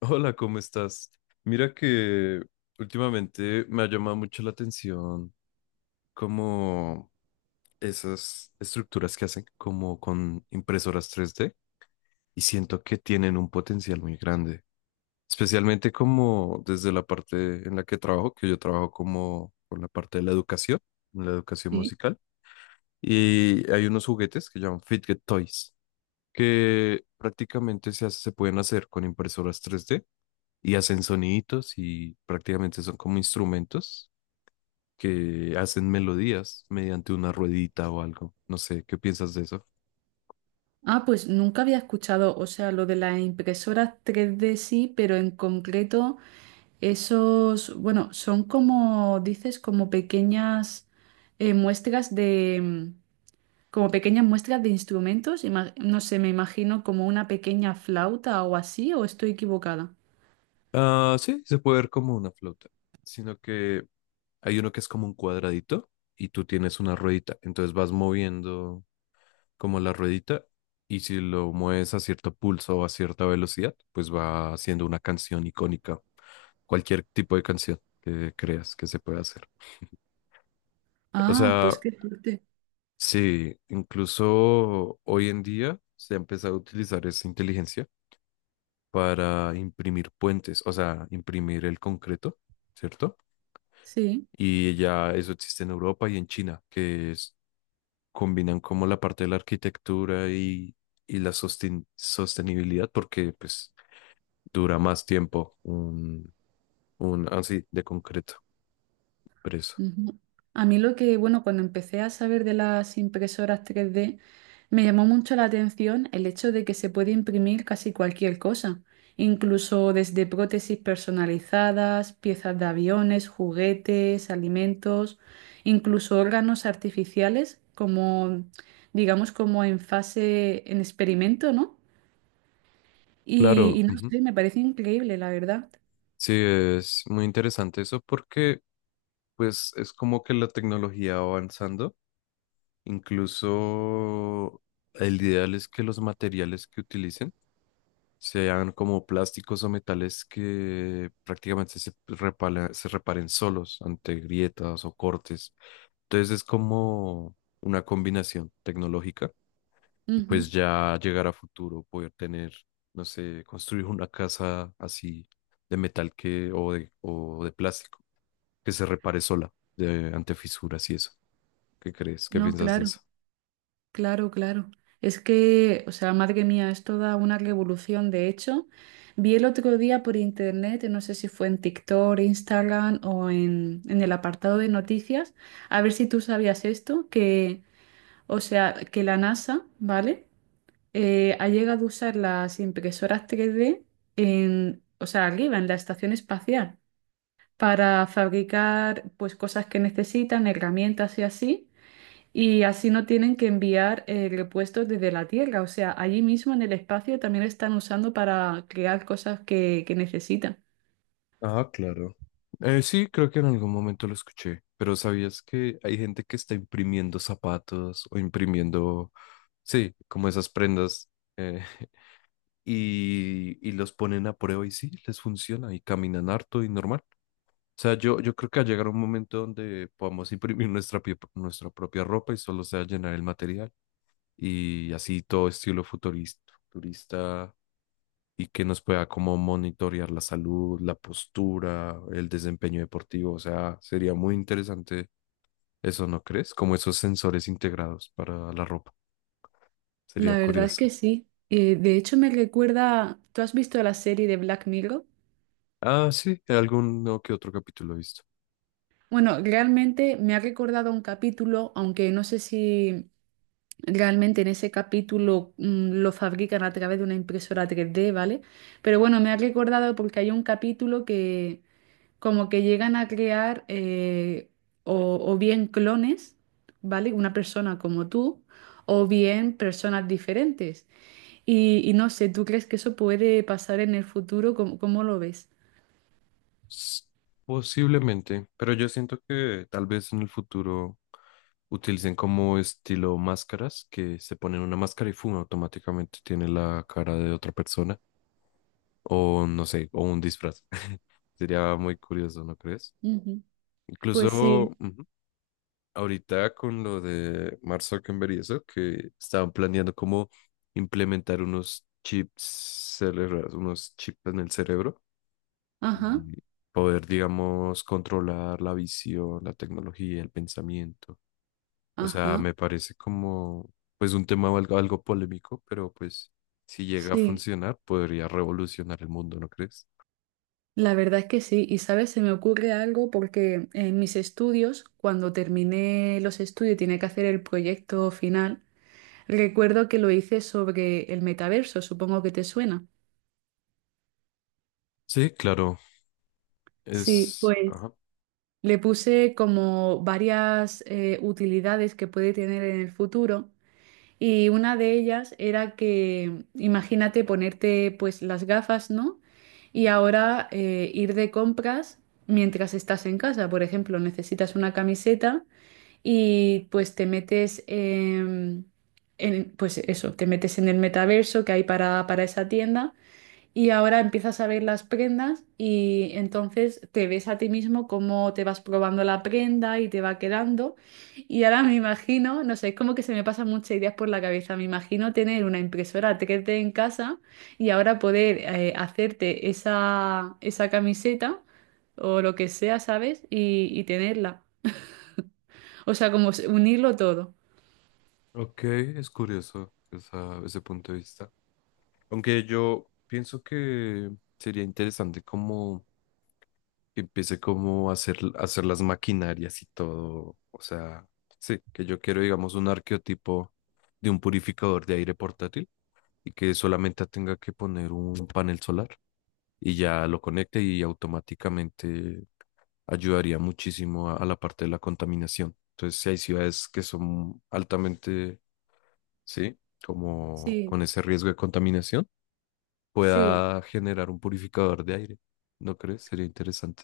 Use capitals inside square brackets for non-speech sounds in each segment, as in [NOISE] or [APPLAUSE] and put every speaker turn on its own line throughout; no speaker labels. Hola, ¿cómo estás? Mira que últimamente me ha llamado mucho la atención, como esas estructuras que hacen como con impresoras 3D, y siento que tienen un potencial muy grande, especialmente como desde la parte en la que trabajo, que yo trabajo como con la parte de la educación, en la educación
Sí.
musical, y hay unos juguetes que llaman Fidget Toys, que prácticamente se pueden hacer con impresoras 3D y hacen soniditos y prácticamente son como instrumentos que hacen melodías mediante una ruedita o algo. No sé, ¿qué piensas de eso?
Ah, pues nunca había escuchado, o sea, lo de las impresoras tres d sí, pero en concreto esos, bueno, son como, dices, como pequeñas muestras de, como pequeñas muestras de instrumentos, no sé, me imagino como una pequeña flauta o así, ¿o estoy equivocada?
Ah, sí, se puede ver como una flauta, sino que hay uno que es como un cuadradito y tú tienes una ruedita, entonces vas moviendo como la ruedita, y si lo mueves a cierto pulso o a cierta velocidad, pues va haciendo una canción icónica, cualquier tipo de canción que creas que se pueda hacer. O
Ah,
sea,
pues qué fuerte.
sí, incluso hoy en día se ha empezado a utilizar esa inteligencia para imprimir puentes, o sea, imprimir el concreto, ¿cierto?
Sí.
Y ya eso existe en Europa y en China, combinan como la parte de la arquitectura y la sostenibilidad, porque pues dura más tiempo un así de concreto preso.
Ujú. A mí lo que, bueno, cuando empecé a saber de las impresoras tres d me llamó mucho la atención el hecho de que se puede imprimir casi cualquier cosa, incluso desde prótesis personalizadas, piezas de aviones, juguetes, alimentos, incluso órganos artificiales, como, digamos, como en fase, en experimento, ¿no? Y,
Claro,
y no
ujú.
sé, me parece increíble, la verdad.
Sí, es muy interesante eso porque pues es como que la tecnología va avanzando. Incluso el ideal es que los materiales que utilicen sean como plásticos o metales que prácticamente se reparen solos ante grietas o cortes. Entonces es como una combinación tecnológica, y
Ujú.
pues ya llegar a futuro, poder tener, no sé, construir una casa así de metal, que o de plástico, que se repare sola ante fisuras y eso. ¿Qué crees? ¿Qué
No,
piensas de
claro.
eso?
Claro, claro. Es que, o sea, madre mía, es toda una revolución. De hecho, vi el otro día por internet, no sé si fue en TikTok, Instagram o en el apartado de noticias, a ver si tú sabías esto, que, o sea, que la NASA, ¿vale? Ha llegado a usar las impresoras 3D en, o sea, arriba, en la estación espacial, para fabricar, pues, cosas que necesitan, herramientas y así. Y así no tienen que enviar repuestos desde la Tierra. O sea, allí mismo en el espacio también están usando para crear cosas que necesitan.
Ah, claro. Sí, creo que en algún momento lo escuché, pero ¿sabías que hay gente que está imprimiendo zapatos o imprimiendo, sí, como esas prendas eh, [LAUGHS] y los ponen a prueba y sí, les funciona y caminan harto y normal? O sea, yo creo que va a llegar un momento donde podamos [LAUGHS] imprimir nuestra propia ropa y solo sea llenar el material y así todo estilo futurista, futurista y que nos pueda como monitorear la salud, la postura, el desempeño deportivo. O sea, sería muy interesante eso, ¿no crees? Como esos sensores integrados para la ropa. Sería
La verdad es que
curioso.
sí. De hecho, me recuerda, ¿tú has visto la serie de Black Mirror?
Ah, sí, alguno que otro capítulo he visto.
Bueno, realmente me ha recordado a un capítulo, aunque no sé si. Realmente en ese capítulo lo fabrican a través de una impresora tres d, ¿vale? Pero bueno, me ha recordado porque hay un capítulo que como que llegan a crear o bien clones, ¿vale? Una persona como tú, o bien personas diferentes. Y no sé, ¿tú crees que eso puede pasar en el futuro? ¿Cómo, cómo lo ves?
S- Posiblemente, pero yo siento que tal vez en el futuro utilicen como estilo máscaras, que se ponen una máscara y fuma automáticamente tiene la cara de otra persona, o no sé, o un disfraz. [LAUGHS] Sería muy curioso, ¿no crees?
Ujú. Pues
Incluso
sí,
ujú, ahorita con lo de Mark Zuckerberg y eso, que estaban planeando cómo implementar unos chips cerebrales, unos chips en el cerebro,
ajá,
y poder, digamos, controlar la visión, la tecnología, el pensamiento. O sea,
ajá,
me parece como, pues, un tema algo, algo polémico, pero pues, si llega a
sí.
funcionar, podría revolucionar el mundo, ¿no crees?
La verdad es que sí, y sabes, se me ocurre algo porque en mis estudios, cuando terminé los estudios y tenía que hacer el proyecto final, recuerdo que lo hice sobre el metaverso, supongo que te suena.
Sí, claro,
Sí, pues
ajá.
le puse como varias utilidades que puede tener en el futuro y una de ellas era que, imagínate ponerte pues las gafas, ¿no? Y ahora ir de compras mientras estás en casa, por ejemplo, necesitas una camiseta. Y pues te metes en, pues eso, te metes en el metaverso que hay para esa tienda y ahora empiezas a ver las prendas y entonces te ves a ti mismo cómo te vas probando la prenda y te va quedando. Y ahora me imagino, no sé, es como que se me pasan muchas ideas por la cabeza. Me imagino tener una impresora 3D en casa y ahora poder hacerte esa, esa camiseta o lo que sea, ¿sabes? Y tenerla. O sea, como unirlo todo.
Ok, es curioso ese punto de vista. Aunque yo pienso que sería interesante como que empiece como a hacer las maquinarias y todo. O sea, sí, que yo quiero, digamos, un arqueotipo de un purificador de aire portátil, y que solamente tenga que poner un panel solar y ya lo conecte y automáticamente ayudaría muchísimo a la parte de la contaminación. Entonces, si hay ciudades que son altamente, sí, como
Sí,
con ese riesgo de contaminación,
sí,
pueda generar un purificador de aire. ¿No crees? Sería interesante.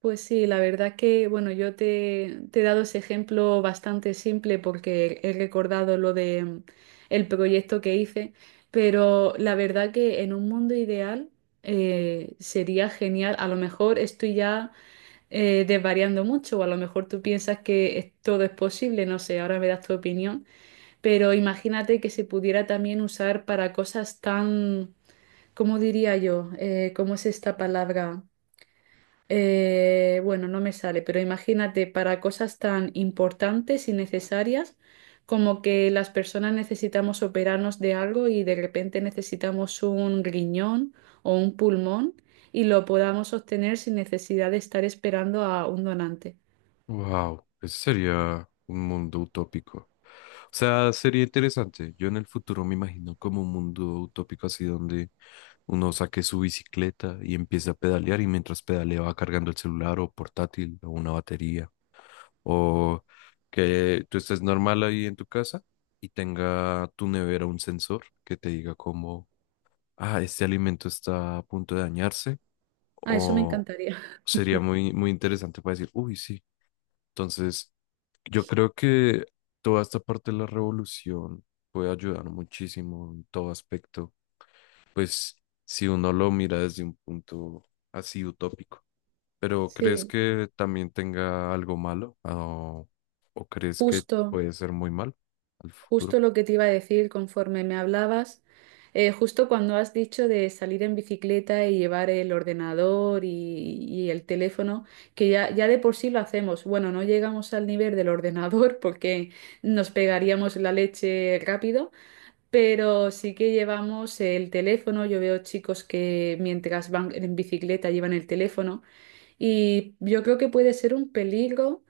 pues sí, la verdad que, bueno, yo te he dado ese ejemplo bastante simple porque he recordado lo de el proyecto que hice, pero la verdad que en un mundo ideal sería genial. A lo mejor estoy ya desvariando mucho, o a lo mejor tú piensas que todo es posible, no sé, ahora me das tu opinión, pero imagínate que se pudiera también usar para cosas tan, ¿cómo diría yo? ¿Cómo es esta palabra? Bueno, no me sale, pero imagínate para cosas tan importantes y necesarias como que las personas necesitamos operarnos de algo y de repente necesitamos un riñón o un pulmón y lo podamos obtener sin necesidad de estar esperando a un donante.
Wow, ese sería un mundo utópico. O sea, sería interesante. Yo en el futuro me imagino como un mundo utópico así donde uno saque su bicicleta y empiece a pedalear, y mientras pedalea va cargando el celular o portátil o una batería. O que tú estés normal ahí en tu casa y tenga tu nevera un sensor que te diga como, ah, este alimento está a punto de dañarse,
Ah, eso me
o
encantaría. [LAUGHS]
sería muy, muy interesante para decir, uy, sí. Entonces, yo creo que toda esta parte de la revolución puede ayudar muchísimo en todo aspecto, pues si uno lo mira desde un punto así utópico. Pero ¿crees
Sí,
que también tenga algo malo? O crees que
justo.
puede ser muy mal al
Justo
futuro?
lo que te iba a decir conforme me hablabas, justo cuando has dicho de salir en bicicleta y llevar el ordenador y el teléfono, que ya, ya de por sí lo hacemos. Bueno, no llegamos al nivel del ordenador [LAUGHS] porque nos pegaríamos la leche rápido, pero sí que llevamos el teléfono. Yo veo chicos que mientras van en bicicleta llevan el teléfono y yo creo que puede ser un peligro.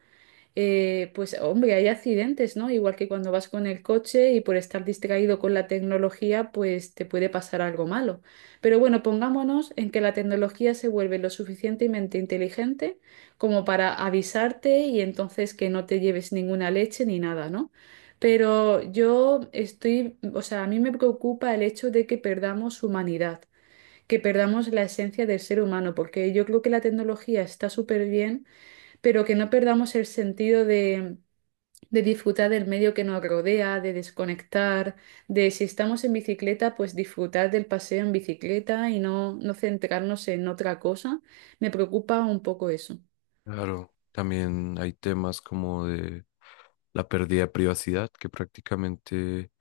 Pues hombre, hay accidentes, ¿no? Igual que cuando vas con el coche y por estar distraído con la tecnología, pues te puede pasar algo malo. Pero bueno, pongámonos en que la tecnología se vuelve lo suficientemente inteligente como para avisarte y entonces que no te lleves ninguna leche ni nada, ¿no? Pero yo estoy, o sea, a mí me preocupa el hecho de que perdamos humanidad, que perdamos la esencia del ser humano, porque yo creo que la tecnología está súper bien pero que no perdamos el sentido de disfrutar del medio que nos rodea, de desconectar, de si estamos en bicicleta, pues disfrutar del paseo en bicicleta y no, no centrarnos en otra cosa. Me preocupa un poco eso.
Claro, también hay temas como de la pérdida de privacidad, que prácticamente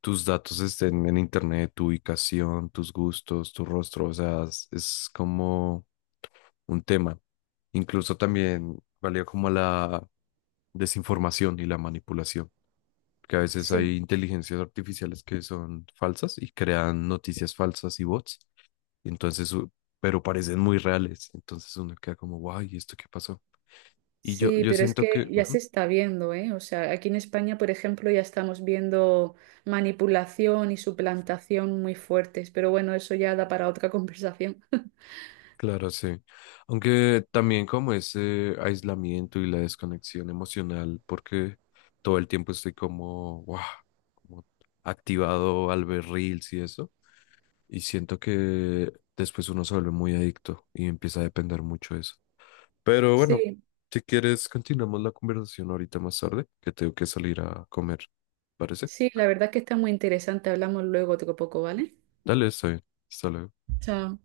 tus datos estén en internet, tu ubicación, tus gustos, tu rostro, o sea, es como un tema. Incluso también valía como la desinformación y la manipulación, que a veces
Sí,
hay inteligencias artificiales que son falsas y crean noticias falsas y bots, entonces, pero parecen muy reales, entonces uno queda como, guay, ¿esto qué pasó? Y yo,
sí,
yo
pero es
siento
que
que,
ya se
ujú.
está viendo, ¿eh? O sea, aquí en España, por ejemplo, ya estamos viendo manipulación y suplantación muy fuertes, pero bueno, eso ya da para otra [LAUGHS] conversación.
Claro, sí. Aunque también como ese aislamiento y la desconexión emocional, porque todo el tiempo estoy como, wow, como activado al ver reels y eso, y siento que después uno se vuelve muy adicto y empieza a depender mucho de eso. Pero bueno,
Sí,
si quieres, continuamos la conversación ahorita más tarde, que tengo que salir a comer. ¿Parece?
sí, la verdad que está muy interesante. Hablamos luego otro poco, ¿vale?
Dale, está bien. Hasta luego.
Chao.